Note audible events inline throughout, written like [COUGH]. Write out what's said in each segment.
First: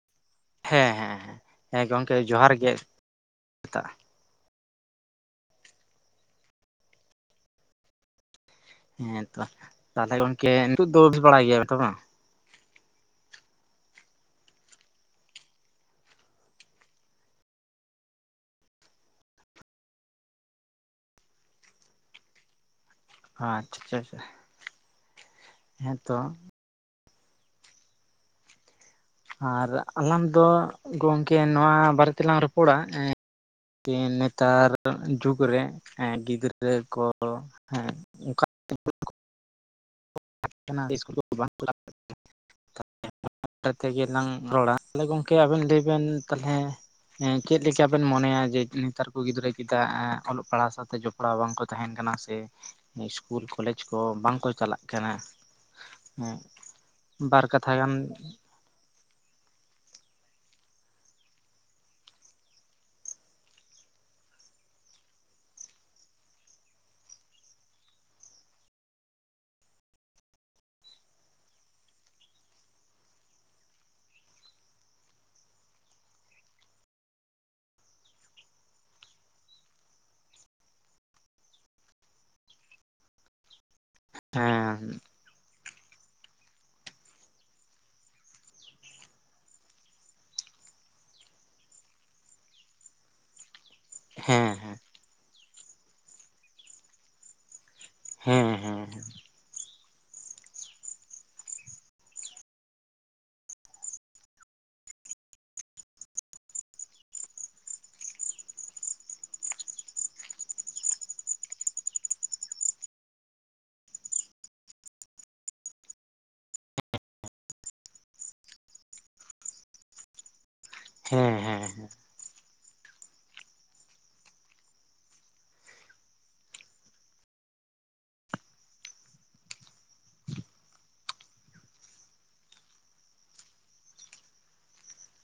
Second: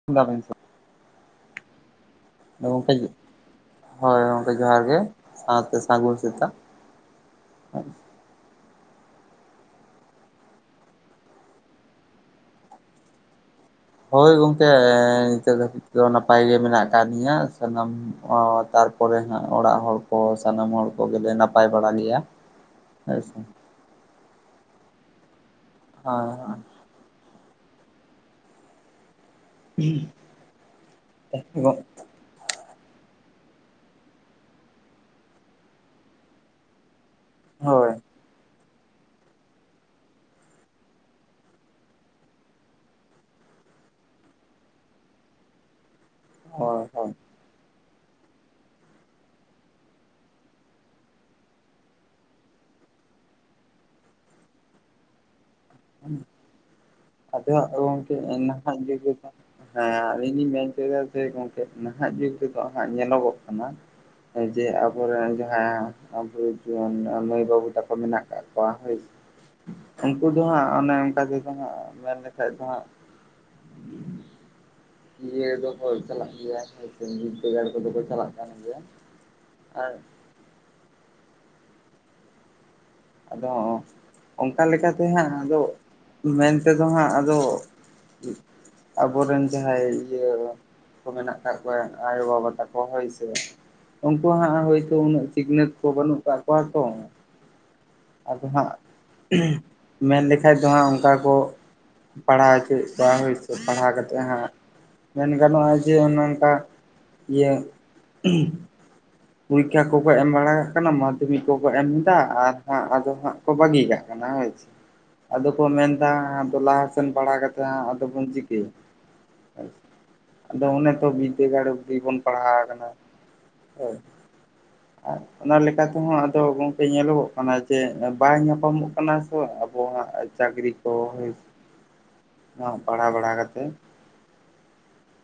[UNINTELLIGIBLE] ᱦᱮᱸ ᱦᱮᱸ ᱦᱮᱸ ᱜᱚᱢᱠᱮ ᱡᱚᱦᱟᱨ ᱜᱮ ᱜᱚᱝᱠᱮ [UNINTELLIGIBLE] ᱠᱟᱜᱼᱟ᱾ ᱦᱳᱭ ᱜᱚᱢᱠᱮ ᱡᱚᱦᱟᱨ ᱜᱮ ᱥᱟᱶᱛᱮ ᱥᱟᱹᱜᱩᱱ ᱥᱮᱛᱟᱜ᱾ ᱦᱮᱸ ᱛᱚ ᱛᱟᱦᱚᱞᱮ ᱜᱚᱝᱠᱮ ᱱᱤᱛᱚᱜ ᱫᱚ ᱵᱮᱥ ᱵᱟᱲᱟ ᱜᱮᱭᱟ ᱵᱤᱱ ᱛᱚ ᱵᱟᱝ? ᱦᱳᱭ ᱜᱚᱝᱠᱮ ᱱᱤᱛᱚᱜ ᱫᱷᱟᱹᱵᱤᱡ ᱫᱚ ᱱᱟᱯᱟᱭᱜ ᱜᱮ ᱢᱮᱱᱟᱜ ᱠᱟᱜ ᱜᱮᱭᱟ ᱥᱟᱱᱟᱢ ᱛᱟᱨᱯᱚᱨᱮ ᱦᱟᱸᱜ ᱚᱲᱟᱜ ᱦᱚᱲ ᱠᱚ ᱥᱟᱱᱟᱢ ᱦᱚᱲ ᱠᱚᱜᱮᱞᱮ ᱱᱟᱯᱟᱭ ᱵᱟᱲᱟ ᱜᱮᱭᱟ ᱦᱳᱭ᱾ ᱥᱮ ᱟᱪ ᱪᱷᱟ ᱪᱷᱟ᱾ ᱦᱮᱸᱛᱚ᱾ ᱟᱨ ᱟᱞᱟᱝ ᱫᱚ ᱜᱚᱢᱠᱮ ᱱᱚᱣᱟ ᱦᱳᱭ ᱵᱟᱨᱮ ᱛᱮᱞᱟᱝ ᱨᱚᱯᱚᱲᱟ ᱮᱸᱜ ᱠᱤ ᱱᱮᱛᱟᱨ ᱡᱩᱜ ᱨᱮ ᱜᱤᱫᱽᱨᱟᱹ ᱠᱚ ᱦᱳᱭ ᱦᱮᱸ ᱚᱝᱠᱟ [UNINTELLIGIBLE] ᱚᱱᱟ ᱤᱥᱠᱩᱞ ᱠᱚ ᱵᱟᱝ ᱪᱟᱞᱟᱜ [UNINTELLIGIBLE] [UNINTELLIGIBLE] ᱛᱮᱜᱞᱟᱝ ᱨᱚᱲᱟ ᱛᱟᱦᱞᱮ ᱜᱚᱝᱠᱮ ᱟᱵᱮᱱ ᱞᱟᱹᱭ ᱵᱮᱱ ᱛᱟᱦᱚᱞᱮ ᱦᱳᱭ ᱦᱳᱭ ᱪᱮᱫ ᱞᱮᱠᱟ ᱵᱮᱱ ᱢᱚᱱᱮᱭᱟ ᱡᱮ ᱱᱮᱛᱟᱨ ᱠᱚ ᱜᱤᱫᱽᱨᱟᱹ ᱪᱮᱫᱟᱜ ᱚᱞᱚᱜ ᱯᱟᱲᱦᱟᱣ ᱥᱟᱶᱛᱮ ᱡᱚᱯᱲᱟᱣ ᱵᱟᱝᱠᱚ ᱛᱟᱦᱮᱸᱱ ᱠᱟᱱᱟ ᱥᱮ ᱤᱥᱠᱩᱞ ᱠᱚᱞᱮᱡᱽ ᱠᱚ ᱵᱟᱝᱠᱚ ᱪᱟᱞᱟᱜ ᱠᱟᱱᱟ᱾ ᱦᱮᱸ ᱦᱮ ᱵᱟᱨ ᱟᱫᱚ ᱠᱟᱛᱷᱟ ᱜᱟᱱ ᱜᱚᱝᱠᱮ ᱱᱟᱦᱟᱸᱜ ᱡᱩᱜ ᱨᱮᱫᱚ ᱦᱮᱸ ᱟᱞᱤᱧ ᱞᱤᱧ ᱢᱮᱱ ᱦᱚᱪᱚᱭᱟ ᱡᱮ ᱜᱚᱝᱠᱮ ᱱᱟᱦᱟᱜ ᱡᱩᱜᱽ ᱛᱮᱫᱚ ᱦᱟᱸᱜ ᱧᱮᱞᱚᱜᱚᱜ ᱠᱟᱱᱟ ᱡᱮ ᱟᱵᱚᱨᱮᱱ ᱡᱟᱦᱟᱸ ᱟᱵᱚ ᱡᱩᱣᱟᱹᱱ ᱢᱟᱹᱭ ᱵᱟᱹᱵᱩ ᱛᱟᱠᱚ ᱢᱮᱱᱟᱜ ᱠᱟᱜ ᱠᱚᱣᱟ ᱦᱳᱭ ᱩᱝᱠᱩ ᱫᱚ ᱦᱟᱸᱜ ᱚᱱᱮ ᱚᱱᱠᱟ ᱛᱮᱫᱚ ᱦᱟᱸᱜ ᱢᱮᱱ ᱞᱮᱠᱷᱟᱡ ᱫᱚ ᱦᱟᱸᱜ ᱦᱸ ᱤᱭᱟᱹ ᱫᱚᱠᱚ ᱪᱟᱞᱟᱜ ᱜᱮᱭᱟ ᱦᱳᱭᱥᱮ ᱵᱤᱨᱤᱫᱽᱫᱟᱹᱜᱟᱲ ᱠᱚᱫᱚ ᱠᱚ ᱪᱟᱞᱟᱜ ᱠᱟᱱ ᱜᱮᱭᱟ, ᱟᱨ ᱟᱫᱚ ᱚᱱᱠᱟ ᱦᱮᱸ ᱞᱮᱠᱟᱛᱮ ᱦᱟᱸᱜ ᱟᱫᱚ ᱢᱮᱱ ᱛᱮᱫᱚ ᱦᱟᱸᱜ ᱟᱫᱚ ᱟᱵᱚᱨᱮᱱ ᱡᱟᱦᱟᱸᱭ ᱤᱭᱟᱹ ᱢᱮᱱᱟᱜ ᱠᱟᱜ ᱠᱚᱣᱟ ᱟᱭᱳᱼᱵᱟᱵᱟ ᱛᱟᱠᱚ ᱦᱚᱭᱥᱮ, ᱩᱱᱠᱩ ᱦᱮᱸ ᱦᱟᱸᱜ ᱦᱮᱸ ᱦᱳᱭᱛᱳ ᱩᱱᱟᱹᱜ ᱥᱤᱠᱷᱱᱟᱹᱛ ᱠᱚ ᱵᱟᱹᱱᱩᱜ ᱠᱟᱜ ᱠᱚᱣᱟ ᱛᱚ᱾ ᱟᱫᱚ ᱦᱮᱸ ᱦᱟᱸᱜ ᱦᱮᱸ ᱢᱮᱱ ᱞᱮᱠᱟᱡ ᱫᱚ ᱦᱟᱸᱜ ᱚᱱᱠᱟ ᱠᱚ ᱯᱟᱲᱦᱟᱣ ᱦᱚᱪᱚᱭᱮᱫ ᱠᱚᱭᱟ ᱦᱩᱭ ᱥᱮ ᱯᱟᱲᱦᱟᱣ ᱠᱟᱛᱮᱜ ᱦᱟᱸᱜ ᱢᱮᱱ ᱜᱟᱱᱚᱜᱼᱟ ᱡᱮ ᱚᱱᱮ ᱚᱝᱠᱟ ᱤᱭᱟᱹ ᱯᱚᱨᱤᱠᱷᱟ ᱠᱚᱠᱚ ᱮᱢ ᱵᱟᱲᱟ ᱠᱟᱱᱟ ᱢᱟᱫᱽᱫᱷᱚᱢᱤᱠ ᱠᱚᱠᱚ ᱮᱢ ᱫᱟ, ᱟᱨ ᱦᱟᱸ ᱟᱫᱚ ᱦᱟᱸᱜ ᱠᱚ ᱵᱟᱹᱜᱤ ᱠᱟᱜ ᱠᱟᱱᱟ ᱦᱳᱭᱥᱮ᱾ ᱟᱫᱚ ᱠᱚ ᱢᱮᱱᱫᱟ ᱟᱫᱚ ᱞᱟᱦᱟᱥᱮᱱ ᱯᱟᱲᱦᱟᱣ ᱠᱟᱛᱮ ᱟᱫᱚ ᱵᱚᱱᱱ ᱪᱤᱠᱟᱹᱭᱟ? ᱟᱫᱚ ᱚᱱᱮ ᱛᱚ ᱦᱮᱸ ᱦᱮᱸ ᱵᱤᱫᱟᱹᱜᱟᱲ ᱫᱷᱟᱵᱤᱡ ᱵᱚᱱ ᱯᱟᱲᱦᱟᱣ ᱠᱟᱱᱟ ᱦᱳᱭ᱾ ᱟᱨ ᱚᱱᱟ ᱞᱮᱠᱟ ᱛᱮᱦᱚᱸ ᱟᱫᱚ ᱜᱚᱝᱠᱮ ᱧᱮᱞᱚᱜᱚᱜ ᱚᱱᱟ ᱡᱮ ᱵᱟᱭ ᱧᱟᱯᱟᱢᱚᱜ ᱠᱟᱱᱟ ᱥᱮ ᱟᱵᱚᱣᱟᱜ ᱪᱟᱹᱠᱨᱤ ᱠᱚ ᱦᱳᱭ᱾ ᱦᱟᱸᱜ ᱯᱟᱲᱦᱟᱣ ᱵᱟᱲᱟ ᱠᱟᱛᱮᱫᱼᱼ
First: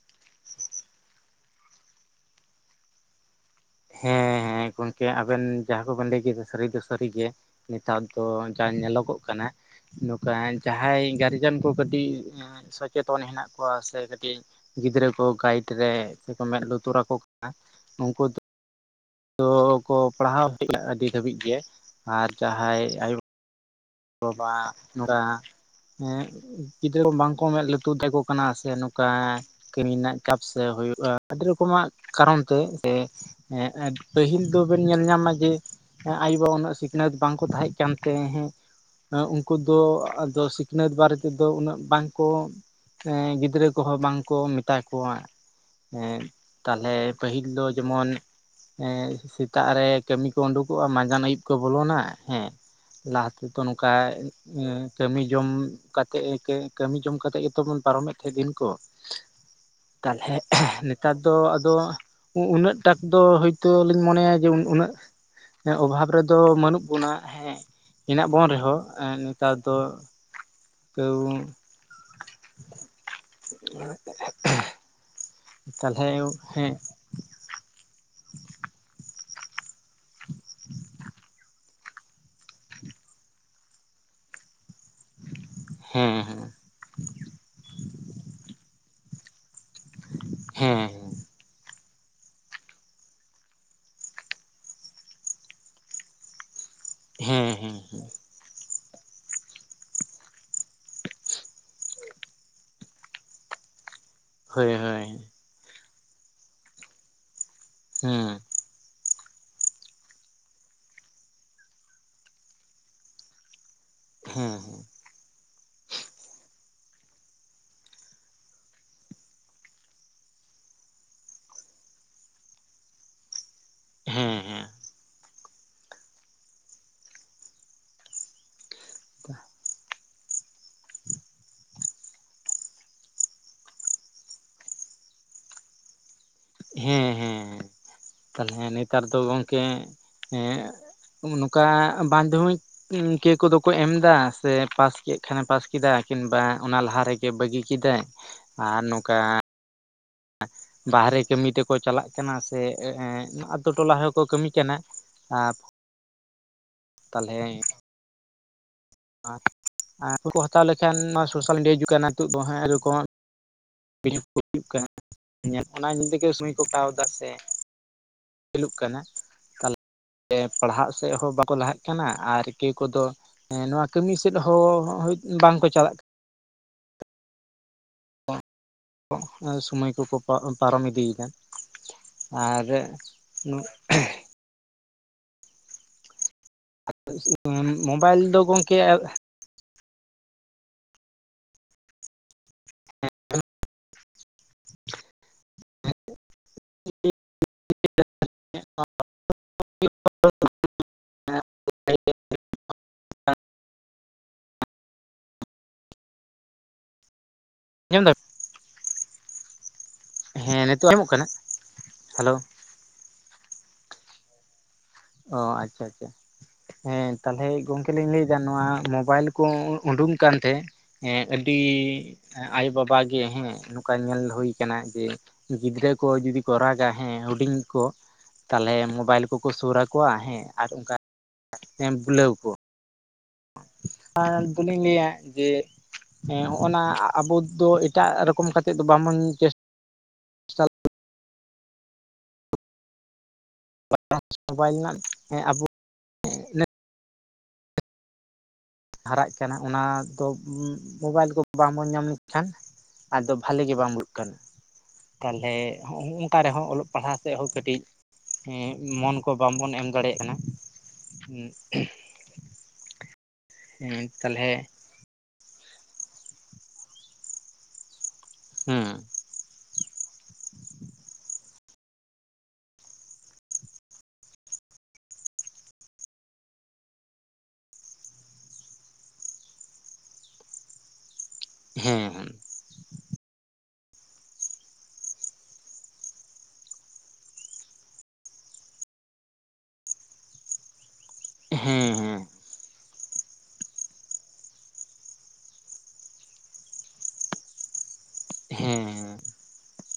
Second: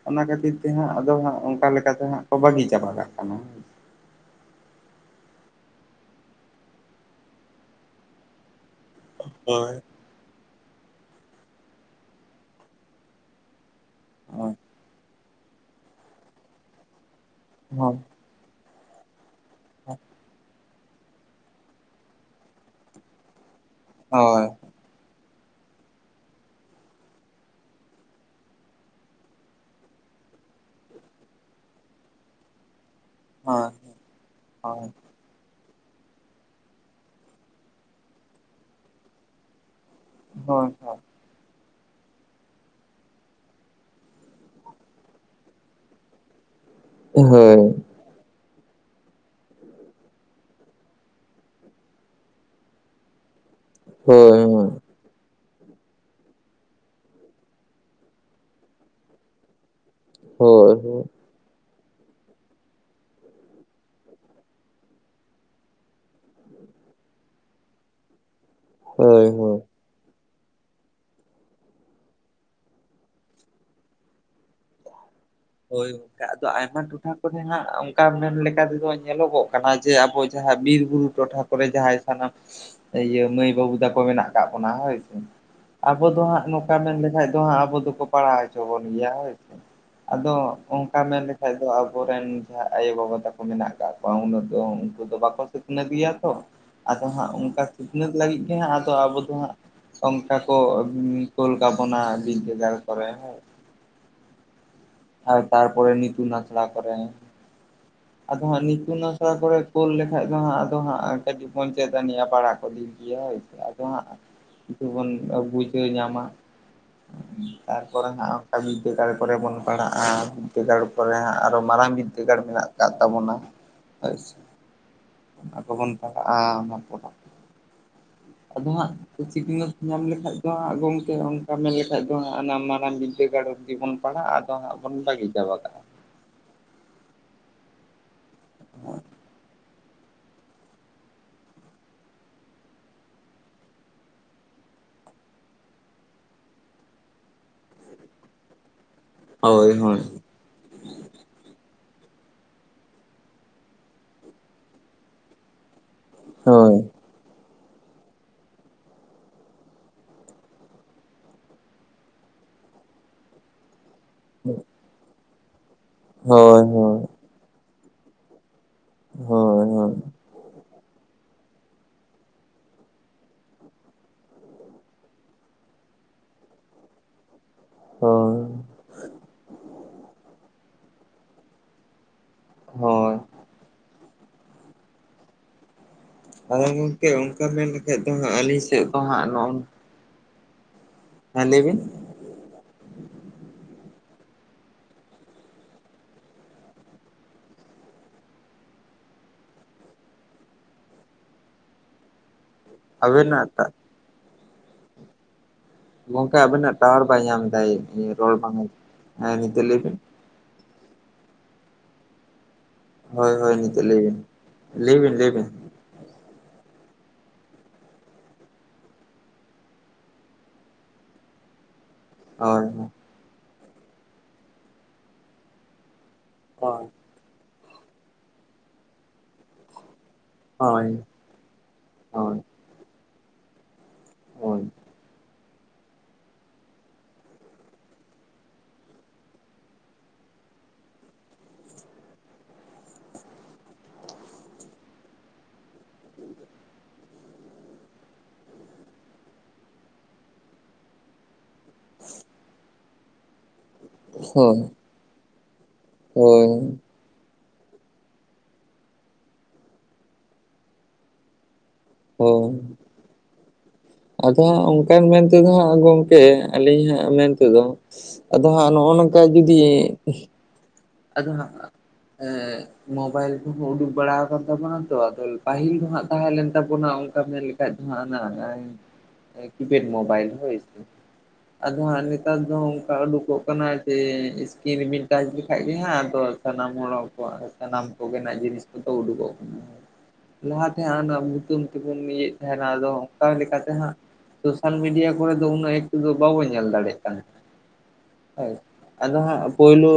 ᱚᱱᱟ ᱠᱷᱟᱹᱛᱤᱨ ᱛᱮ ᱦᱟᱸᱜ ᱟᱫᱚ ᱦᱟᱸᱜ ᱚᱱᱠᱟ ᱞᱮᱠᱟᱛᱮ ᱦᱟᱸᱜ ᱠᱚ ᱵᱟᱹᱜᱤ ᱪᱟᱵᱟ ᱠᱟᱜ ᱠᱟᱱᱟ ᱾ ᱦᱮᱸ ᱜᱚᱝᱠᱮ ᱟᱵᱮᱱ ᱡᱟᱦᱟᱸ ᱠᱚᱵᱮᱱ ᱞᱟᱹᱭ ᱠᱮᱫᱟ ᱥᱟᱹᱨᱤ ᱫᱚ ᱥᱟᱹᱨᱤ ᱜᱮᱼᱼ ᱱᱮᱛᱟᱨ ᱫᱚ ᱡᱟ ᱧᱮᱞᱚᱜᱼᱼ ᱧᱮᱞᱚᱜᱚᱜ ᱠᱟᱱᱟ ᱦᱳᱭ ᱱᱚᱝᱠᱟ ᱡᱟᱦᱟᱸᱭ ᱜᱟᱨᱡᱮᱱ ᱠᱚ ᱠᱟᱹᱴᱤᱡ ᱥᱚᱪᱮᱛᱚᱱ ᱦᱮᱱᱟᱜᱼᱼ ᱠᱚᱣᱟ ᱥᱮ ᱠᱟᱹᱴᱤᱡ ᱦᱳᱭ ᱜᱤᱫᱽᱨᱟᱹ ᱠᱚ ᱜᱟᱭᱤᱰ ᱨᱮ ᱥᱮ ᱠᱚ ᱢᱮᱸᱫ ᱞᱩᱛᱩᱨ ᱟᱠᱚ ᱠᱟᱱᱟᱼᱼ ᱦᱚᱸ ᱩᱱᱩᱠᱩ ᱫᱼᱼ ᱛᱚ ᱠᱚ ᱯᱟᱲᱦᱟᱣ ᱠᱮ ᱟᱹᱰᱤ ᱫᱷᱟᱹᱵᱤᱡ ᱜᱮ ᱟᱨ ᱡᱟᱦᱟᱸᱭ ᱟᱭᱳᱼᱼ ᱦᱳᱭ ᱵᱟᱵᱟ ᱠᱟᱼᱼ ᱦᱮᱸ ᱜᱤᱫᱽᱨᱟᱹ ᱵᱟᱝᱠᱚ ᱢᱮᱸᱫ ᱞᱩᱛᱩᱨ ᱠᱟᱠᱚ ᱠᱟᱱᱟ ᱥᱮ ᱱᱚᱝᱠᱟᱼᱼ ᱠᱟᱹᱢᱤ ᱨᱮᱱᱟᱜ ᱪᱟᱯᱥ ᱦᱩᱭᱩᱜ-ᱟ ᱟᱹᱰᱤ ᱨᱚᱠᱚᱢᱟᱜ ᱠᱟᱨᱚᱱ ᱛᱮ ᱥᱮ ᱦᱳᱭ ᱦᱮᱸ ᱮ ᱯᱟᱹᱦᱤᱞ ᱫᱚᱵᱮᱱ ᱧᱮᱞ ᱧᱟᱢᱟ ᱡᱮᱼᱼ ᱟᱭᱳ ᱵᱟᱵᱟ ᱩᱱᱟᱹᱜ ᱥᱤᱠᱷᱱᱟᱹᱛ ᱵᱟᱝᱠᱚ ᱛᱟᱦᱮᱸᱫ ᱠᱟᱱ ᱛᱮ ᱦᱮᱸᱼᱼ ᱟ ᱩᱱᱠᱩ ᱫᱚ ᱟᱫᱚ ᱦᱳᱭ ᱥᱤᱠᱷᱱᱟᱹᱛ ᱦᱳᱭ ᱵᱟᱨᱮᱛᱮᱼᱼ ᱩᱠᱩᱫᱚ ᱩᱱᱟᱹᱜ ᱵᱟᱝ ᱠᱚ ᱜᱤᱫᱽᱨᱟᱹ ᱠᱚᱦᱚᱸ ᱵᱟᱝ ᱠᱚ ᱢᱮᱛᱟ ᱠᱚᱣᱟ ᱾ ᱮᱸ ᱛᱟᱦᱞᱮ ᱯᱟᱹᱦᱤᱞ ᱦᱳᱭ ᱫᱚ ᱡᱮᱢᱚᱱᱼᱼ ᱦᱮᱸ ᱥᱮᱛᱟᱜ ᱨᱮ ᱠᱟᱹᱢᱤ ᱠᱚ ᱩᱰᱩᱠᱚᱜᱼᱟ ᱢᱟᱸᱡᱟᱱ ᱟᱹᱭᱩᱵ ᱠᱚ ᱵᱚᱞᱚᱱᱟ, ᱦᱮᱸᱼᱼ ᱞᱟᱦᱟ ᱛᱮᱫᱚ ᱱᱚᱝᱠᱟ ᱦᱳᱭ ᱦᱳᱭ ᱩᱸᱼᱺ ᱠᱟᱹᱢᱤ ᱡᱚᱢ ᱠᱟᱛᱮ ᱠᱟᱹᱢᱤ ᱡᱚᱢ ᱠᱟᱛᱮᱫ ᱜᱮᱛᱚ ᱵᱚᱱ ᱯᱟᱨᱚᱢᱮᱫ ᱛᱟᱦᱮᱸᱜ ᱫᱤᱱ ᱠᱚ ᱾ ᱛᱟᱦᱚᱞᱮ ᱮ ᱦᱳᱭ ᱱᱮᱛᱟᱨᱼᱼ ᱦᱚᱸ ᱟᱫᱚ ᱩᱱᱟᱹᱜ ᱴᱟᱜ ᱫᱚ ᱦᱚᱭᱛᱚ ᱞᱤᱧ ᱢᱚᱱᱮᱭᱟ ᱡᱮ ᱩᱱᱟᱹᱜᱼᱼ ᱚᱵᱷᱟᱵ ᱨᱮᱫᱚ ᱵᱟᱹᱱᱩᱜ ᱵᱚᱱᱟ ᱦᱮᱸ ᱦᱮᱱᱟᱜ ᱵᱚᱱ ᱨᱮᱦᱚᱸ ᱦᱳᱭ ᱱᱮᱛᱟᱨ ᱦᱳᱭ ᱫᱚᱼᱼ ᱛᱟᱹᱣ [UNINTELLIGIBLE] ᱦᱳᱭ ᱜᱚᱝᱠᱮ ᱟᱫᱚ ᱦᱮᱸ ᱟᱭᱢᱟ ᱴᱚᱴᱷᱟᱼᱼ ᱠᱚᱨᱮ ᱦᱟᱸᱜ ᱚᱱᱠᱟ ᱢᱮᱱ ᱞᱮᱠᱟ ᱛᱮᱫᱚ ᱧᱮᱞᱚᱜᱚᱜ ᱠᱟᱱᱟ ᱡᱮ ᱟᱵᱚ ᱡᱟᱦᱟᱸ ᱵᱤᱨ ᱵᱩᱨᱩ ᱴᱚᱴᱷᱟ ᱠᱚᱨᱮ ᱡᱟᱦᱟᱸᱭᱼᱼ ᱥᱟᱱᱟᱢ ᱤᱭᱟᱹ ᱢᱟᱹᱭ ᱵᱟᱹᱵᱩ ᱛᱟᱠᱚ ᱢᱮᱱᱟᱜ ᱟᱠᱟᱜ ᱵᱚᱱᱟ ᱦᱳᱭ ᱥᱮ, ᱟᱵᱚ ᱦᱮᱸ ᱫᱚ ᱦᱟᱸᱜᱼᱼ ᱦᱮᱸ ᱚᱱᱠᱟ ᱢᱮᱱ ᱞᱮᱠᱷᱟᱡ ᱫᱚ ᱦᱟᱸᱜ ᱟᱵᱚ ᱫᱚᱠᱚ ᱯᱟᱲᱦᱟᱣ ᱦᱚᱪᱚ ᱵᱚᱱ ᱜᱮᱭᱟ ᱦᱳᱭ ᱥᱮ ᱾ ᱟᱫᱚ ᱦᱮᱸ ᱚᱱᱠᱟ ᱢᱮᱱᱼᱼ ᱠᱷᱟᱡ ᱫᱚ ᱟᱵᱚᱨᱮᱱ ᱡᱟᱦᱟᱸ ᱟᱭᱳ ᱵᱟᱵᱟ ᱛᱟᱠᱚ ᱢᱮᱱᱟᱜ ᱠᱟᱜ ᱠᱚᱣᱟ ᱩᱱᱟᱹᱜ ᱫᱚ ᱩᱱᱠᱩ ᱫᱚ ᱵᱟᱠᱚ ᱥᱤᱠᱷᱱᱟᱹᱛ ᱜᱮᱭᱟ ᱛᱚ ᱾ ᱟᱫᱚ ᱦᱟᱸᱜ ᱦᱮᱸ ᱚᱱᱠᱟ ᱦᱮᱸ ᱥᱤᱠᱷᱱᱟᱹᱛ ᱞᱟᱹᱜᱤᱫ ᱜᱮ ᱦᱟᱸᱜ ᱟᱫᱚ ᱟᱵᱚ ᱫᱚ ᱦᱟᱸᱜᱼᱼ ᱚᱱᱠᱟ ᱠᱚ ᱠᱚᱞ ᱠᱟᱵᱚᱱᱟ ᱵᱤᱫᱽᱮᱜᱟᱲ ᱠᱚᱨᱮ ᱦᱮᱸ ᱾ ᱦᱚᱭ ᱦᱚᱭ ᱾ ᱟᱨ ᱛᱟᱨᱯᱚᱨ ᱱᱤᱛᱩᱱ ᱟᱥᱲᱟ ᱠᱚᱨᱮᱼᱼ ᱦᱮᱸ ᱟᱫᱚ ᱦᱟᱸᱜ ᱱᱤᱛᱩᱱ ᱟᱥᱲᱟ ᱠᱚᱨᱮ ᱠᱳᱞ ᱞᱮᱠᱷᱟᱱ ᱫᱚ ᱦᱟᱸᱜ ᱟᱫᱚ ᱦᱟᱸᱜ ᱠᱟᱹᱴᱤᱡ ᱵᱚᱱ ᱪᱮᱫ ᱟᱹᱱᱤᱡ ᱯᱟᱲᱦᱟᱜ ᱠᱚ ᱫᱤᱱ ᱾ ᱤᱭᱟᱹ ᱟᱫᱚ ᱦᱟᱸᱜ ᱦᱮᱸ ᱠᱤᱪᱷᱩ ᱵᱚᱱ ᱵᱩᱡᱷᱟᱹᱣ ᱧᱟᱢᱟ ᱾ ᱛᱟᱨᱯᱚᱨᱮ ᱦᱟᱸᱜ ᱚᱱᱠᱟ ᱵᱤᱫᱽᱫᱟᱹᱜᱟᱲ ᱠᱚᱨᱮ ᱵᱚᱱ ᱯᱟᱲᱦᱟᱜᱼᱟ, ᱵᱤᱫᱽᱫᱟᱹᱜᱟᱲ ᱠᱚᱨᱮ ᱦᱟᱸᱜ ᱟᱨᱚ ᱢᱟᱨᱟᱝ ᱵᱤᱫᱽᱫᱟᱹᱜᱟᱲ ᱢᱮᱱᱟᱜ ᱾ ᱦᱮᱱᱟᱜ ᱛᱟᱵᱚᱱᱟ ᱦᱮᱸ ᱟᱪᱪᱷᱟ, ᱦᱮᱸ ᱟᱫᱚ ᱵᱚᱱ ᱯᱟᱲᱦᱟᱜᱼᱟ ᱚᱱᱟᱠᱚᱫᱚ ᱾ ᱟᱫᱚ ᱦᱟᱸᱜ ᱥᱤᱠᱷᱱᱟᱹᱛ ᱧᱟᱢ ᱞᱮᱠᱟᱱ ᱫᱚ ᱦᱟᱸᱜ ᱜᱚᱢᱠᱮ ᱚᱱᱠᱟ ᱢᱮᱱ ᱞᱮᱠᱷᱟᱼᱼ ᱟᱹᱫᱚ ᱦᱟᱸᱜ ᱱᱟ ᱢᱟᱨᱟᱝ ᱵᱤᱫᱽᱫᱟᱹᱜᱟᱲ ᱨᱮᱜᱮ ᱵᱚᱱ ᱯᱟᱲᱦᱟᱜᱼᱟ ᱟᱫᱚ ᱦᱟᱸᱜ ᱵᱚᱱ ᱵᱟᱹᱜᱤ ᱪᱟᱵᱟ ᱠᱟᱜᱼᱟ ᱾ ᱦᱮᱸ ᱦᱮᱸ ᱛᱟᱞᱦᱮ ᱱᱮᱛᱟᱨ ᱫᱚ ᱜᱚᱝᱠᱮ ᱮᱸᱜ ᱱᱚᱠᱟ ᱵᱟᱝ ᱡᱚᱢᱤᱡ ᱼᱼ ᱤᱱᱠᱮ ᱠᱚᱫᱚᱠᱚ ᱮᱢ ᱫᱟ ᱥᱮ ᱯᱟᱥ ᱠᱮᱫ ᱠᱷᱟᱱᱮ ᱯᱟᱥ ᱠᱮᱫᱟ ᱠᱤᱱᱵᱟ ᱚᱱᱟ ᱞᱟᱦᱟ ᱨᱮ ᱵᱷᱟᱹᱜᱤ ᱠᱮᱫᱟᱭ ᱟᱨ ᱱᱚᱝᱠᱟ ᱦᱳᱭ-ᱦᱳᱭ ᱵᱟᱦᱨᱮ ᱠᱟᱹᱢᱤ ᱛᱮᱠᱚ ᱪᱟᱞᱟᱜ ᱠᱟᱱᱟ ᱥᱮ ᱮᱸᱜ ᱟᱛᱩ ᱴᱚᱞᱟ ᱦᱚᱸᱠᱚ ᱠᱟᱹᱢᱤ ᱠᱟᱱᱟ᱾ ᱟᱨ ᱦᱳᱭ ᱛᱟᱞᱦᱮ ᱟᱨ ᱠᱚ ᱦᱟᱛᱟᱣ ᱞᱮᱠᱷᱟᱱ ᱱᱚᱣᱟ ᱥᱳᱥᱟᱞ ᱢᱤᱰᱤᱭᱟ ᱡᱩᱜ ᱠᱟᱱᱟ ᱱᱤᱛᱚᱜ ᱫᱚ ᱦᱟᱸᱜ ᱮᱭᱨᱚᱠᱚᱢ ᱠᱚ ᱦᱩᱭᱩᱜ ᱠᱟᱱᱟ ᱚᱱᱟ ᱧᱮᱛᱮᱜᱮ ᱥᱚᱸᱝᱮ ᱦᱳᱭ ᱠᱚ ᱦᱛᱟᱣ ᱦᱳᱭ ᱫᱟ ᱥᱮ ᱯᱤᱞᱩᱜ ᱠᱟᱱᱟ ᱦᱳᱭ ᱯᱟᱲᱦᱟᱜ ᱥᱮᱜ ᱦᱚ ᱵᱟᱠᱚ ᱞᱟᱦᱟᱜ ᱠᱟᱱᱟ ᱟᱨ ᱠᱮ ᱠᱚᱫᱚ ᱦᱮᱸ ᱱᱚᱣᱟ ᱠᱟᱹᱢᱤ ᱥᱮᱫ ᱦᱚᱸ ᱦᱳ ᱵᱟᱝ ᱠᱚ ᱪᱟᱞᱟᱜ ᱠᱟᱱ ᱦᱳᱭ ᱟ ᱥᱚᱢᱚᱭ ᱠᱚᱠᱚ ᱯᱟᱨᱚᱢ ᱤᱫᱤᱭᱮᱫᱟ ᱟᱨ ᱦᱳᱭ ᱦᱳᱭ ᱱᱩ ᱟᱚᱭ ᱜᱚᱝᱠᱮ ᱚᱱᱠᱟ ᱢᱮᱱ ᱞᱮᱠᱷᱟᱡ ᱫᱚ ᱢᱳᱵᱟᱭᱤᱞ ᱦᱟᱸᱜ ᱟᱹᱞᱤᱧ ᱜᱚᱝᱠᱮ ᱥᱮᱫ ᱫᱚ ᱦᱟᱸᱜ ᱱᱚᱜ ᱦᱮᱸ ᱞᱟᱹᱭᱵᱤᱱ ᱵᱟᱝ ᱟᱸᱡᱚᱢ ᱴᱷᱤᱠᱟᱹᱜ ᱠᱟᱱᱟ ᱵᱟᱝ ᱟᱸᱡᱚᱢ ᱴᱷᱤᱠᱟᱹᱜ ᱠᱟᱱᱟ ᱟᱵᱤᱱᱟᱜ ᱛᱟᱜ ᱜᱚᱝᱠᱮ ᱟᱵᱤᱱᱟᱜ ᱴᱟᱣᱟᱨ ᱵᱟᱭ ᱧᱟᱢ ᱫᱟᱭ ᱟᱸᱡᱚᱢ ᱫᱟ ᱨᱚᱲ ᱵᱟᱝ ᱦᱮᱸ ᱱᱤᱛᱚᱜ ᱞᱟᱹᱭ ᱵᱤᱱ ᱦᱮᱸ ᱱᱤᱛᱚᱜ ᱟᱸᱡᱢᱚᱜ ᱠᱟᱱᱟ? ᱦᱟᱞᱳ ᱦᱳᱭ-ᱦᱳᱭ ᱱᱤᱛᱚᱜ ᱞᱟᱹᱭ ᱵᱤᱱ ᱞᱟᱹᱭ ᱵᱤᱱ ᱞᱟᱹᱭ ᱚ ᱵᱤᱱ ᱟᱪᱷᱟ-ᱟᱪᱷᱟ ᱦᱮᱸ ᱛᱟᱞᱦᱮ ᱜᱚᱝᱠᱮ ᱞᱤᱧ ᱞᱟᱹᱭᱮᱫᱟ ᱱᱚᱶᱟ ᱢᱚᱵᱟᱭᱤᱞ ᱠᱚ ᱩᱰᱩᱝ ᱠᱟᱱ ᱛᱮ ᱦᱮᱸ ᱟᱹᱰᱤᱻ ᱦᱳᱭ ᱟᱭᱳ-ᱵᱟᱵᱟ ᱜᱮ ᱦᱮᱸ ᱱᱚᱝᱠᱟ ᱧᱮᱞ ᱦᱩᱭ ᱠᱟᱱᱟ ᱡᱮ ᱜᱤᱫᱽᱨᱟᱹ ᱠᱚ ᱡᱩᱫᱤ ᱠᱚ ᱦᱳᱭ ᱨᱟᱜᱟ ᱦᱮᱸ ᱦᱩᱰᱤᱧ ᱠᱚ ᱛᱟᱞᱦᱮ ᱢᱳᱵᱟᱭᱤᱞ ᱠᱚᱠᱚ ᱥᱩᱨ ᱟᱠᱚᱣᱟ ᱦᱮᱸ ᱟᱨ ᱦᱳᱭ ᱚᱱᱠᱟ ᱵᱩᱞᱟᱹᱣ ᱦᱳᱭ ᱠᱚ ᱟᱨ ᱦᱳᱭ ᱫᱚᱞᱤᱧ ᱞᱟᱹᱭᱟ ᱡᱮᱻᱜ ᱦᱚᱸ ᱱᱟ ᱟᱵᱚ ᱫᱚ ᱮᱴᱟᱜ ᱨᱚᱠᱚᱢ ᱠᱟᱛᱮ ᱫᱚ ᱵᱟᱵᱚᱱ ᱪᱮᱥ ᱴᱟᱭᱟ ᱢᱳᱵᱟᱭᱤᱞ ᱨᱮᱱᱟᱜ ᱦᱮᱸ ᱟᱵᱚ ᱱᱮ ᱦᱟᱨᱟᱜ ᱠᱟᱱᱟ ᱚᱱᱟ ᱫᱚ ᱢᱳᱵᱟᱭᱤᱞ ᱠᱚ ᱵᱟᱝᱵᱚᱱ ᱧᱟᱢ ᱞᱮᱜᱠᱷᱟᱱ ᱟᱫᱚ ᱵᱷᱟᱞᱤ ᱜᱮ ᱵᱟᱝ ᱵᱩᱜ ᱠᱟᱱ ᱦᱳᱭ ᱛᱟᱞᱦᱮ ᱦᱚᱸᱜ ᱝᱠᱟ ᱦᱳᱭ ᱨᱮᱦᱚᱸ ᱚᱞᱚᱜ ᱯᱟᱲᱦᱟ ᱥᱮ ᱦᱚ ᱠᱟᱹᱴᱤᱡ ᱢᱚᱱ ᱠᱚ ᱵᱟᱝᱵᱚᱱ ᱮᱢ ᱫᱟᱲᱮᱭᱟᱜ ᱠᱟᱱᱟ᱾ ᱦᱳ ᱦᱩᱸ ᱟᱫᱚ ᱦᱟᱸᱜ ᱚᱱᱠᱟᱱ ᱢᱮᱱᱛᱮᱫᱚ ᱦᱟᱸᱜ ᱜᱚᱢᱠᱮ ᱟᱹᱞᱤᱧᱟᱜ ᱢᱮᱱ ᱛᱮᱫᱚ ᱟᱫᱚ ᱦᱟᱸᱜ ᱦᱮᱸ ᱱᱚᱦᱜ ᱱᱚᱝᱠᱟ ᱡᱩᱫᱤ ᱟᱫᱚ ᱦᱟᱸᱜ ᱮᱸᱻ ᱢᱳᱵᱟᱭᱤᱞ ᱠᱚᱦᱚᱸ ᱩᱰᱩᱠ ᱵᱟᱲᱟ ᱟᱠᱟᱱ ᱛᱟᱵᱚᱱᱟ ᱛᱚ ᱟᱫᱚ ᱯᱟᱹᱦᱤᱞ ᱫᱚ ᱦᱟᱸᱜ ᱛᱟᱦᱮᱸᱞᱮᱱ ᱛᱟᱵᱚᱱᱟ ᱚᱱᱠᱟ ᱢᱮᱱ ᱮᱠᱷᱟᱡ ᱫᱚ ᱦᱟᱸᱜ ᱟᱱᱟ-ᱟᱱᱟ ᱠᱤᱯᱮᱰ ᱢᱳᱵᱟᱭᱤᱞ ᱦᱚᱭ ᱥᱮ ᱟᱫᱚ ᱦᱟᱸ ᱦᱮᱸ ᱱᱮᱛᱟᱨ ᱫᱚ ᱚᱱᱠᱟ ᱩᱰᱩᱠᱚᱜ ᱠᱟᱱᱟ ᱡᱮ ᱥᱠᱤᱱᱨᱤᱼᱵᱤᱱ ᱴᱟᱡ ᱮᱠᱷᱟᱡ ᱜᱮ ᱦᱟᱸᱜ ᱟᱫᱚ ᱥᱟᱱᱟᱢ ᱦᱚᱲ ᱠᱚ ᱥᱟᱱᱟᱢ ᱠᱚᱜᱮᱱᱟᱜ ᱡᱤᱱᱤᱥ ᱠᱚᱫᱚ ᱩᱰᱩᱜᱚᱜ ᱠᱟᱱᱟ᱾ ᱞᱟᱦᱟ ᱛᱮᱦᱟᱸᱜ ᱚᱱᱟ ᱵᱩᱛᱟᱹᱢ ᱦᱮᱸ ᱛᱮᱵᱚᱱ ᱦᱮᱸ ᱤᱭᱟᱹᱭ ᱛᱟᱦᱮᱱᱟ ᱟᱫᱚ ᱚᱠᱟ ᱞᱮᱠᱟᱛᱮ ᱦᱟᱸᱜ? ᱥᱚᱥᱟᱞ ᱢᱤᱰᱤᱭᱟ ᱠᱚᱨᱮ ᱫᱚ ᱩᱱᱟᱹᱜ ᱮᱠᱴᱩ ᱫᱚ ᱵᱟᱵᱚ ᱧᱮᱞ ᱫᱟᱲᱮᱭᱟᱜ ᱠᱟᱱᱟ᱾ ᱦᱚᱭ ᱦᱮᱸ ᱟᱫᱚ ᱦᱟᱸᱜ ᱯᱳᱭᱞᱩ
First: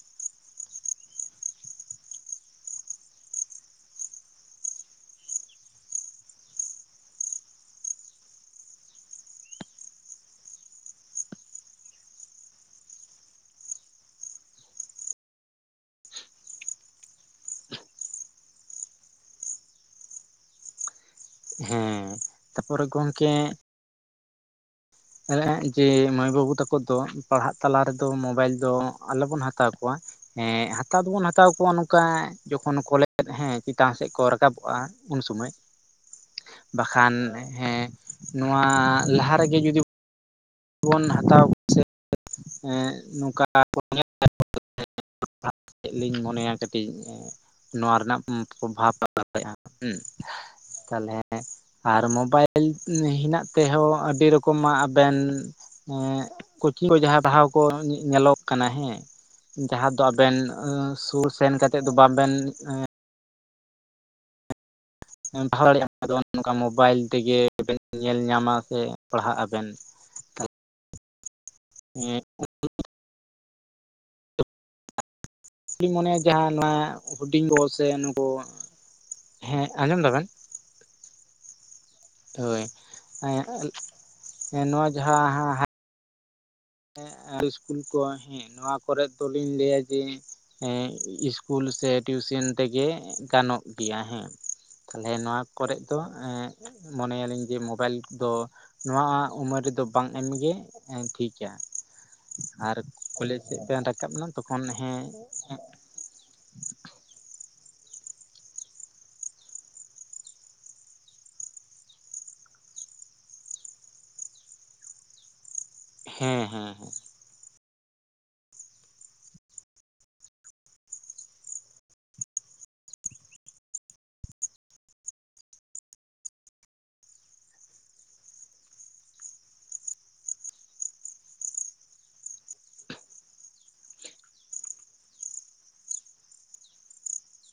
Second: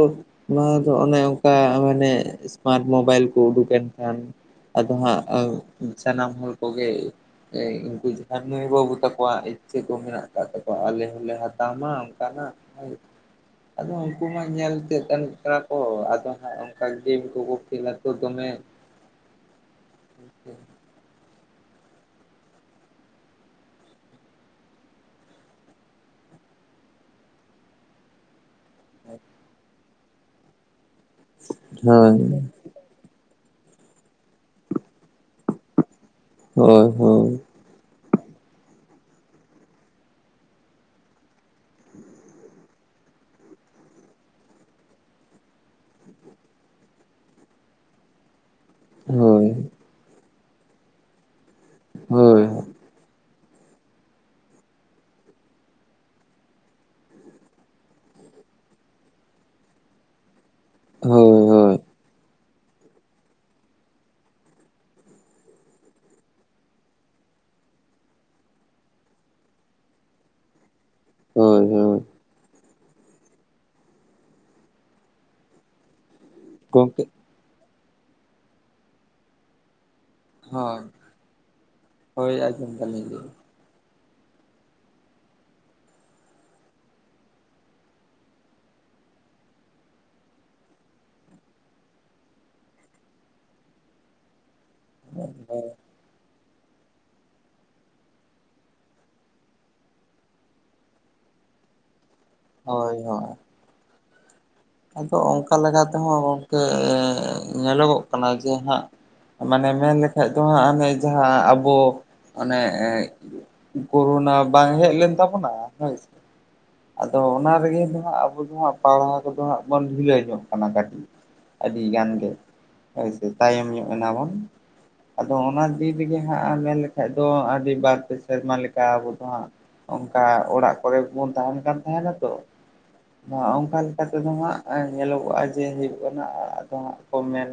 ᱱᱚᱣᱟᱫᱚ ᱚᱱᱮ ᱚᱱᱠᱟ ᱢᱟᱱᱮ ᱮᱥᱢᱟᱴ ᱢᱳᱵᱟᱭᱤᱞ ᱠᱚ ᱩᱰᱩᱠ ᱮᱱ ᱠᱷᱟᱱ ᱟᱫᱚ ᱦᱟᱸᱜ ᱥᱟᱱᱟᱢ ᱦᱚᱲ ᱠᱚᱜᱮ ᱩᱱᱠᱩ ᱡᱟᱦᱟᱸᱭ ᱢᱟᱹᱭ ᱵᱟᱹᱵᱩ ᱛᱟᱠᱚᱣᱟᱜ ᱤᱪᱪᱷᱟᱹ ᱠᱚ ᱢᱮᱱᱟᱜ ᱟᱠᱟᱫ ᱛᱟᱠᱚᱣᱟ ᱟᱞᱮ ᱦᱚᱸᱞᱮ ᱦᱟᱛᱟᱣ ᱢᱟ ᱚᱱᱠᱟᱱᱟᱜ ᱟᱫᱚ ᱩᱱᱠᱩ ᱢᱟ ᱧᱮᱞᱛᱮ ᱮᱢ ᱠᱟᱱᱟ [UNINTELLIGIBLE] ᱠᱚ ᱟᱫᱚ ᱦᱟᱸᱜ ᱚᱱᱠᱟ ᱜᱮᱢ ᱠᱚᱠᱚ ᱠᱷᱮᱞᱟ ᱛᱚ ᱫᱚᱢᱮ [INAUDIBLE] ᱦᱮᱸ ᱛᱟᱯᱚᱨᱮ ᱜᱚᱝᱠᱮ ᱦᱮᱸ ᱡᱮ ᱢᱟᱹᱭ ᱵᱟᱹᱵᱩ ᱛᱟᱠᱚ ᱫᱚ ᱯᱟᱲᱦᱟᱜ ᱛᱟᱞᱟ ᱨᱮᱫᱚ ᱢᱳᱵᱟᱭᱤᱞ ᱫᱚ ᱟᱞᱚᱵᱚᱱ ᱦᱟᱛᱟᱣ ᱠᱚᱣᱟ ᱮᱸ ᱦᱟᱛᱟᱣ ᱫᱚᱵᱚᱱ ᱦᱟᱛᱟᱣ ᱠᱚᱣᱟ ᱱᱚᱝᱠᱟ ᱦᱳᱭ ᱡᱚᱠ ᱠᱷᱚᱱ [UNINTELLIGIBLE] ᱠᱚᱞᱮᱫ [UNINTELLIGIBLE] ᱦᱮᱸ ᱪᱮᱛᱟᱱ ᱥᱮᱫ ᱠᱚ ᱨᱟᱠᱟᱵᱚᱜᱼᱟ ᱩᱱ ᱥᱳᱢᱚᱭ ᱦᱳᱭ ᱵᱟᱠᱷᱟᱱ ᱦᱳᱭ ᱦᱮᱸ ᱱᱚᱣᱟ ᱞᱟᱦᱟ ᱨᱮᱜᱮ ᱡᱩᱫᱤ ᱵᱚᱱ ᱦᱟᱛᱟᱣ ᱠᱚ ᱥᱮ ᱮᱸ ᱱᱚᱝᱠᱟ ᱵᱚᱱ ᱧᱮᱞ [UNINTELLIGIBLE] [UNINTELLIGIBLE] ᱠᱟᱛᱮ ᱞᱤᱧ ᱢᱚᱱᱮᱭᱟ ᱠᱟᱹᱴᱤᱡ ᱱᱚᱣᱟ ᱨᱮᱱᱟᱜ ᱯᱨᱚᱵᱷᱟᱵᱽ [UNINTELLIGIBLE] ᱦᱳᱭ ᱛᱟᱦᱚᱞᱮ ᱟᱨ ᱦᱳᱭ ᱢᱳᱵᱟᱭᱤᱞ ᱦᱮᱱᱟᱜ ᱛᱮᱦᱚᱸ ᱟᱹᱰᱤ ᱨᱚᱠᱚᱢᱟᱜ ᱟᱵᱮᱱ ᱮᱸ ᱠᱳᱪᱤᱝ ᱠᱚ ᱡᱟᱦᱟᱸᱭ ᱯᱟᱲᱦᱟᱣ ᱠᱚ ᱧᱮᱞᱚᱜ ᱠᱟᱱᱟ ᱦᱮᱸ ᱡᱟᱦᱟᱸ ᱫᱚ ᱟᱵᱮᱱ ᱥᱩᱨ ᱦᱳᱭ ᱥᱮᱱ ᱦᱳᱭ ᱠᱟᱛᱮᱫ ᱫᱚ ᱵᱟᱵᱮᱱ ᱯᱟᱲᱦᱟᱣ ᱫᱟᱲᱮᱭᱟᱜᱼᱟ᱾ ᱟᱫᱚ ᱚᱱ ᱱᱚᱝᱠᱟ ᱢᱳᱵᱟᱭᱤᱞ ᱛᱮᱜᱮ ᱵᱮᱱ ᱧᱮᱞ ᱧᱟᱢᱟ ᱥᱮ ᱯᱟᱲᱦᱟᱜ ᱟᱵᱮᱱ ᱦᱳᱭ ᱦᱳᱭ ᱦᱮᱸ [UNINTELLIGIBLE] ᱤᱧ ᱢᱚᱱᱮᱭᱟ ᱡᱟᱦᱟᱸ ᱱᱚᱣᱟ ᱜᱚᱢᱠᱮ ᱦᱩᱰᱤᱧ ᱵᱚᱞ [UNINTELLIGIBLE] ᱥᱮ ᱱᱩᱠᱩ ᱦᱮᱸ ᱟᱸᱡᱚᱢ ᱫᱟᱵᱮᱱ ᱦᱳᱭ ᱦᱳᱭ ᱟᱸᱡᱚᱢ ᱫᱟᱞᱤᱧ ᱮᱸᱜ ᱮᱸ ᱱᱚᱣᱟ ᱡᱟᱦᱟᱸ ᱦᱟᱸᱜ ᱮᱸ ᱤᱥᱠᱩᱞ ᱠᱚ ᱦᱮᱸ ᱱᱚᱣᱟ ᱠᱚᱨᱮᱫ ᱫᱚᱞᱤᱧ ᱞᱟᱹᱭᱟ ᱡᱮ ᱮᱸ ᱤᱥᱠᱩᱞ ᱥᱮ ᱴᱤᱭᱩᱥᱮᱱ ᱛᱮᱜᱮ ᱜᱟᱱᱚᱜ ᱜᱮᱭᱟ ᱦᱮᱸ ᱛᱟᱦᱚᱞᱮ ᱱᱚᱣᱟ ᱦᱳᱭ ᱠᱚᱨᱮ ᱫᱚ ᱮᱸ ᱢᱚᱱᱮᱭᱟᱞᱤᱧ ᱡᱮ ᱢᱳᱵᱟᱭᱤᱞ ᱠᱚᱫᱚ ᱱᱚᱣᱟ ᱩᱢᱟᱹᱨ ᱨᱮᱫᱚ ᱵᱟᱝ ᱮᱢᱜᱮ ᱮᱸ ᱴᱷᱤᱠ [UNINTELLIGIBLE] ᱟᱨ ᱦᱳᱭ ᱦᱳᱭ ᱠᱚᱞᱮᱡᱽ ᱥᱮᱫ ᱛᱮᱢ ᱨᱟᱠᱟᱵ ᱮᱱᱟ ᱛᱚᱠᱷᱚᱱ ᱦᱮᱸ ᱟᱫᱚ ᱚᱱᱠᱟ ᱞᱮᱠᱟ ᱛᱮᱦᱚᱸ ᱜᱚᱢᱠᱮ ᱧᱮᱞᱚᱜᱚᱜ ᱠᱟᱱᱟ ᱡᱮ ᱦᱟᱸᱜ ᱢᱟᱱᱮ ᱢᱮᱱ ᱞᱮᱠᱷᱟᱡ ᱫᱚ ᱦᱟᱸᱜ ᱦᱟᱱᱮ ᱡᱟᱦᱟᱸ ᱟᱵᱚ ᱚᱱᱮ ᱠᱳᱨᱳᱱᱟ ᱵᱟᱝ ᱦᱮᱡ ᱞᱮᱱ ᱛᱟᱵᱚᱱᱟ ᱦᱮᱸᱻᱦᱮᱸᱻ ᱛᱚ ᱚᱱᱟ ᱨᱮᱜᱮ ᱫᱚ ᱦᱟᱸᱜ ᱟᱵᱚ ᱫᱚ ᱦᱟᱸᱜ ᱯᱟᱲᱦᱟᱣ ᱠᱚᱫᱚ ᱦᱟᱸᱜ ᱵᱚᱱ ᱰᱷᱤᱞᱟᱹᱭ ᱧᱚᱜ ᱠᱟᱱᱟ ᱠᱟᱹᱴᱤᱡ ᱟᱹᱰᱤ ᱜᱟᱱ ᱜᱮ ᱦᱳᱭᱥᱮ ᱛᱟᱭᱚᱢ ᱧᱚᱜ ᱮᱱᱟ ᱵᱚᱱ ᱟᱫᱚ ᱚᱱᱟ ᱫᱤᱱ ᱨᱮᱜᱮ ᱦᱟᱸᱜ ᱢᱮᱱ ᱞᱮᱠᱷᱟᱡ ᱫᱚ ᱟᱹᱰᱤ ᱵᱟᱨ ᱯᱮ ᱥᱮᱨᱢᱟ ᱞᱮᱠᱟ ᱟᱵᱚ ᱫᱚ ᱦᱟᱸᱜ ᱚᱱᱠᱟ ᱚᱲᱟᱜ ᱠᱚᱨᱮ ᱜᱮᱵᱚᱱ ᱛᱟᱦᱮᱱ ᱠᱟᱱ ᱛᱟᱦᱮᱱᱟ ᱛᱚ ᱟᱫᱚ ᱦᱟᱸᱜ ᱚᱱᱠᱟ ᱞᱮᱠᱟ ᱛᱮᱫᱚ ᱦᱟᱸᱜ ᱮᱸ ᱧᱮᱞᱚᱜᱚᱜᱼᱟ ᱡᱮ ᱦᱩᱭᱩᱜ ᱠᱟᱱᱟ ᱟᱫᱚ ᱦᱟᱸᱜ ᱠᱚ ᱢᱮᱱ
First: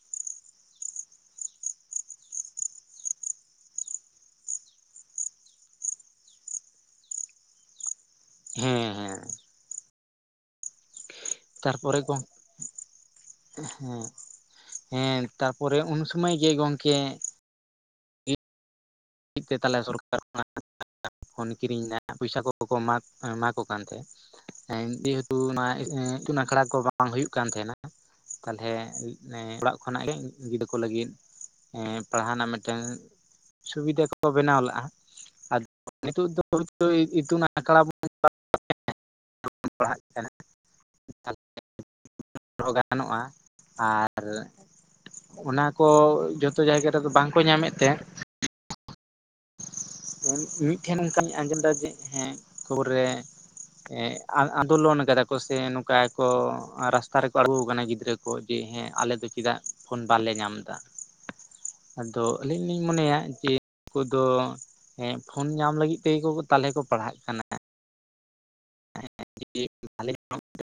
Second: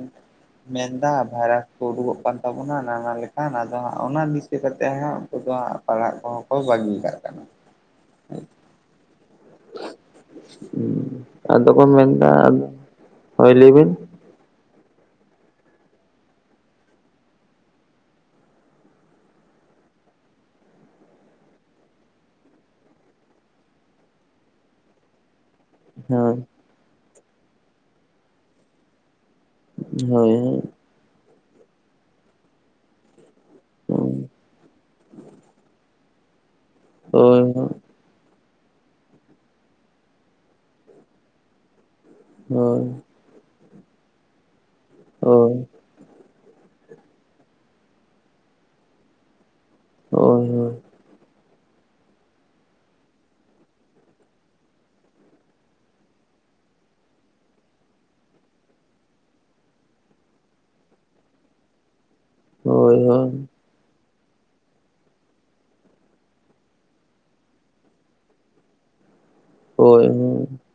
ᱢᱮᱱᱫᱟ ᱵᱷᱟᱭᱨᱟᱥ ᱠᱚ ᱩᱰᱩᱠᱚᱜ ᱠᱟᱱ ᱛᱟᱵᱚᱱᱟ ᱱᱟᱦᱟ ᱞᱮᱠᱟᱱ ᱟᱫᱚ ᱦᱟᱸᱜ ᱚᱱᱟ ᱫᱤᱥᱟᱹ ᱠᱟᱛᱮ ᱦᱟᱸᱜ ᱩᱱᱠᱩ ᱫᱚ ᱦᱟᱸᱜ ᱯᱟᱲᱦᱟᱜ ᱠᱚᱦᱚᱸ ᱠᱚ ᱵᱟᱹᱜᱤ ᱠᱟᱜ ᱠᱟᱱᱟ᱾ ᱦᱮᱸᱻᱦᱮᱸᱻ ᱟᱫᱚ ᱠᱚ ᱛᱟᱨᱯᱚᱨᱮ ᱢᱮᱱᱫᱟ, ᱜᱚᱝᱠᱮ ᱦᱳᱭ ᱞᱟᱹᱭ ᱵᱤᱱ ᱦᱮᱸ ᱦᱮᱸ ᱛᱟᱯᱚᱨᱮ ᱩᱱᱥᱩᱢᱟᱹᱭ ᱜᱮ ᱜᱚᱝᱠᱮ ᱞᱟᱹᱜᱤᱫ ᱛᱮ ᱛᱟᱞᱮ ᱥᱚᱨᱠᱟᱨ ᱠᱷᱚᱱᱟᱜ [UNINTELLIGIBLE] ᱯᱷᱳᱱ ᱠᱤᱨᱤᱧ ᱫᱟ ᱯᱚᱭᱥᱟ ᱠᱚᱠᱚ ᱮᱢᱟ ᱮᱢᱟ ᱠᱚ ᱠᱟᱱ ᱛᱮ ᱡᱮᱦᱮᱛᱩ ᱚᱱᱟ [UNINTELLIGIBLE] ᱮᱸ ᱦᱳᱭ ᱤᱛᱩᱱ ᱟᱠᱷᱲᱟ ᱠᱚ ᱵᱟᱝ ᱦᱩᱭᱩᱜ ᱠᱟᱱ ᱛᱟᱦᱮᱱᱟ ᱛᱟᱞᱦᱮ ᱮᱸ ᱚᱲᱟᱜ ᱠᱷᱚᱱᱟᱜ ᱜᱮ ᱜᱤᱫᱽᱨᱟᱹ ᱠᱚ ᱞᱟᱹᱜᱤᱫ ᱮᱸ ᱯᱟᱲᱦᱟᱣ ᱨᱮᱱᱟᱜ ᱢᱤᱫᱴᱮᱱ ᱥᱩᱵᱤᱫᱷᱟ ᱠᱚ ᱵᱮᱱᱟᱣ ᱞᱟᱜᱼᱟ ᱟᱫᱚ ᱱᱤᱛᱚᱜ ᱫᱚ ᱦᱭᱛᱳ [UNINTELLIGIBLE] ᱤᱛᱩᱱ ᱦᱳᱭ ᱟᱠᱥᱲᱟ ᱵᱚᱱ [UNINTELLIGIBLE] ᱯᱟᱲᱦᱟᱜ ᱠᱟᱱᱟ [UNINTELLIGIBLE] ᱦᱳᱭ ᱜᱟᱱᱚᱜᱼᱟ ᱟᱨ ᱚᱱᱟ ᱠᱚ ᱡᱚᱛᱚ ᱡᱟᱭᱜᱟ ᱨᱮᱫᱚ ᱵᱟᱝᱠᱚ ᱧᱟᱢᱮᱫ ᱛᱮᱼᱼ ᱦᱳᱭ ᱢᱤᱫ ᱴᱷᱮᱱ ᱚᱱᱠᱟᱧ ᱟᱸᱡᱚᱢ ᱫᱟ ᱡᱮ ᱦᱮᱸ ᱠᱷᱚᱵᱚᱨ ᱨᱮᱼᱼ ᱮᱸᱜ ᱟᱱᱫ ᱟᱱᱫᱳᱞᱚᱱ ᱠᱟᱫᱟ ᱠᱚ ᱥᱮ ᱱᱚᱝᱠᱟ ᱠᱚ ᱨᱟᱥᱛᱟ ᱨᱮᱠᱚ ᱟᱲᱜᱳ ᱠᱟᱱᱟ ᱜᱤᱫᱽᱨᱟᱹ ᱠᱚ᱾ ᱠᱚ ᱡᱮ ᱦᱮᱸ ᱟᱞᱮ ᱫᱚ ᱪᱮᱫᱟᱜ ᱯᱷᱳᱱ ᱵᱟᱞᱮ ᱧᱟᱢ ᱮᱫᱟ᱾ [UNINTELLIGIBLE] ᱟᱫᱚ ᱟᱹᱞᱤᱧ ᱞᱤᱧ ᱦᱳᱭ ᱦᱳᱭ ᱦᱳᱭ ᱦᱳᱭ ᱦᱳᱭ ᱢᱚᱱᱮᱭᱟ ᱡᱮ ᱩᱱᱠᱩ ᱫᱚᱼᱼ ᱦᱮᱸ ᱯᱷᱳᱱ ᱧᱟᱢ ᱞᱟᱹᱜᱤᱫ ᱛᱮᱜᱮ ᱠᱚ ᱛᱟᱞᱦᱮ ᱠᱚ ᱯᱟᱲᱦᱟᱜ ᱠᱟᱱᱟ᱾ ᱦᱳᱭ ᱟᱞᱮ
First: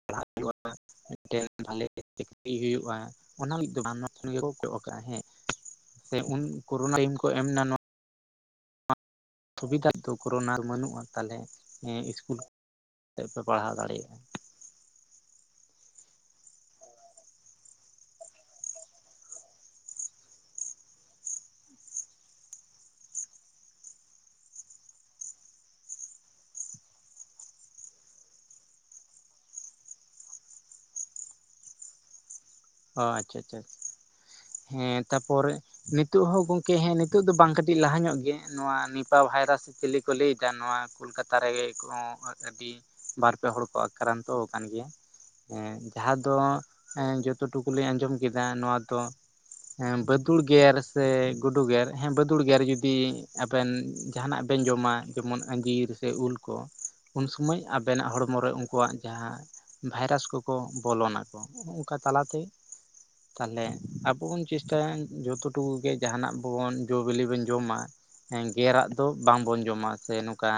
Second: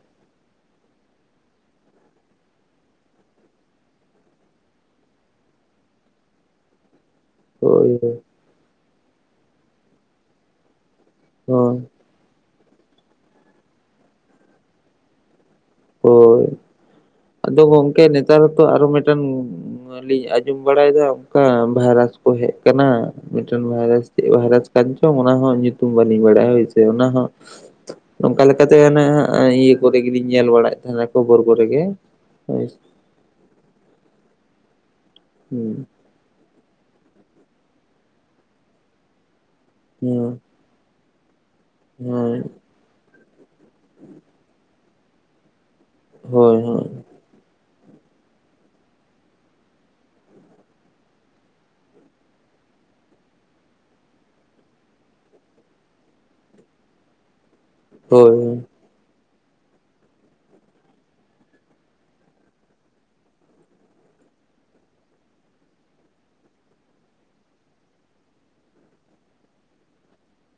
ᱯᱟᱲᱦᱟᱜ ᱦᱩᱭᱩᱜᱼᱟ [INAUDIBLE] ᱢᱤᱫᱴᱮᱱ ᱵᱷᱟᱞᱮ ᱪᱟᱹᱠᱨᱤ ᱦᱩᱭᱩᱜᱼᱟ ᱚᱱᱟ ᱞᱟᱹᱜᱤᱫ ᱫᱚ ᱵᱟᱝ ᱜᱮᱠᱚ ᱠᱚᱭᱚᱜ ᱠᱟᱜᱼᱟ᱾ ᱦᱮᱸ ᱥᱮ ᱩᱱ ᱠᱳᱨᱳᱱᱟ ᱴᱟᱭᱤᱢ ᱠᱚ ᱮᱢ ᱮᱱᱟ ᱱᱚᱣᱟᱼᱼ ᱦᱳᱭ ᱥᱩᱵᱤᱫᱟ ᱫᱚ ᱠᱳᱨᱳᱱᱟ ᱵᱟᱹᱱᱩᱜᱼᱟ ᱛᱟᱦᱚᱞᱮ ᱤᱥᱠᱩᱞ ᱠᱟᱛᱮ ᱯᱮ ᱯᱟᱲᱦᱟᱣ ᱫᱟᱲᱮᱭᱟᱜᱼᱟ᱾ ᱦᱳᱭ ᱟᱫᱚ ᱜᱚᱝᱠᱮ ᱱᱮᱛᱟᱨ ᱦᱚᱸ ᱛᱚ ᱟᱨᱚ ᱢᱮᱫᱴᱟᱱᱼᱼ ᱱᱚᱣᱟ ᱞᱤᱧ ᱟᱸᱡᱚᱢ ᱵᱟᱲᱟᱭ ᱫᱟ ᱚᱱᱠᱟ ᱵᱷᱟᱭᱨᱟᱥ ᱠᱚ ᱦᱮᱡ ᱠᱟᱱᱟ᱾ ᱢᱤᱴᱟᱝ ᱵᱷᱟᱭᱨᱟᱥ ᱪᱮᱫ ᱵᱷᱟᱭᱨᱟᱥ ᱠᱟᱱ ᱪᱚᱝ ᱚᱱᱟ ᱦᱚᱸ ᱧᱩᱛᱩᱢ ᱵᱟᱹᱞᱤᱧ ᱵᱟᱲᱟᱭ ᱦᱳᱭ ᱥᱮ ᱚᱱᱟ ᱦᱚᱸᱼᱼ ᱱᱚᱝᱠᱟ ᱞᱮᱠᱟᱛᱮ ᱚᱱᱮ ᱦᱟᱸᱜ ᱤᱭᱟᱹ ᱠᱚᱨᱮ ᱜᱮᱞᱤᱧ ᱧᱮᱞ ᱵᱟᱲᱟᱭ, ᱛᱟᱞᱦᱮ ᱠᱷᱳᱵᱳᱨ ᱠᱚᱨᱮ ᱜᱮ [INAUDIBLE] ᱚ ᱟᱪᱪᱷᱟ ᱟᱪᱪᱷᱟ ᱦᱮᱸ ᱛᱟᱯᱚᱨᱮᱼᱼ ᱦᱩᱸ ᱱᱤᱛᱚᱜ ᱦᱚᱸ ᱜᱚᱝᱠᱮ ᱦᱮᱸ ᱱᱤᱛᱚᱜ ᱫᱚ ᱵᱟᱝ ᱠᱟᱹᱴᱤᱡ ᱞᱟᱦᱟ ᱧᱚᱜ ᱜᱮ ᱱᱚᱣᱟ ᱱᱤᱯᱟ ᱵᱷᱟᱭᱨᱟᱥᱼᱼ ᱪᱤᱞᱤ ᱠᱚ ᱦᱩᱸ ᱞᱟᱹᱭ ᱫᱟ ᱱᱚᱣᱟ ᱠᱳᱞᱠᱟᱛᱟ ᱨᱮᱜᱮ ᱠᱚᱦᱚᱸ ᱦᱳᱭ ᱟᱹᱰᱤᱼᱼ ᱵᱟᱨ ᱯᱮ ᱦᱚᱲ ᱠᱚ ᱟᱠᱨᱟᱱᱛᱚ ᱟᱠᱟᱱ ᱜᱮᱭᱟ ᱡᱟᱦᱟᱸ ᱫᱚᱼᱼ ᱦᱳᱭ ᱦᱳᱭ ᱡᱚᱛᱚ ᱴᱩᱠᱩ ᱞᱤᱧ ᱟᱸᱡᱚᱢ ᱠᱮᱫᱟ ᱱᱚᱣᱟ ᱫᱚ ᱼᱼ ᱦᱮᱸ ᱵᱟᱹᱫᱩᱲ ᱜᱮᱨ ᱥᱮ ᱜᱩᱰᱩ ᱜᱮᱨ ᱦᱮᱸ ᱵᱟᱹᱫᱩᱲ ᱜᱮᱨ ᱡᱩᱫᱤ ᱟᱵᱮᱱᱼᱼ ᱡᱟᱦᱟᱱᱟᱜ ᱵᱮᱱ ᱡᱚᱢᱟ ᱡᱮᱢᱚᱱ ᱟᱸᱡᱤᱨ ᱥᱮ ᱩᱞ ᱠᱚ ᱩᱱ ᱥᱚᱢᱚᱭ ᱟᱵᱮᱱᱼᱼ ᱟᱵᱮᱱᱟᱜ ᱦᱚᱲᱢᱚ ᱨᱮ ᱦᱳᱭ ᱩᱱᱠᱩᱣᱟᱜ ᱡᱟᱦᱟᱸ ᱵᱷᱟᱭᱨᱟᱥ ᱠᱚᱠᱚ ᱵᱚᱞᱚᱱᱟ ᱠᱚ, ᱛᱟᱞᱟᱛᱮ, ᱛᱟᱦᱚᱞᱮ ᱟᱵᱚ ᱵᱚᱱ ᱪᱮᱥᱴᱟᱭᱟ ᱡᱚᱛᱚ ᱴᱩᱠᱩ ᱜᱮ ᱡᱟᱦᱟᱱᱟᱜ ᱵᱚᱱ ᱡᱚᱼᱵᱤᱞᱤ ᱵᱚᱱ ᱡᱚᱢᱟᱼᱼ ᱦᱮᱸ ᱜᱮᱨᱟᱜ ᱫᱚ ᱵᱟᱝ ᱵᱚᱱ ᱡᱚᱢᱟ ᱥᱮ ᱱᱚᱝᱠᱟᱼᱼ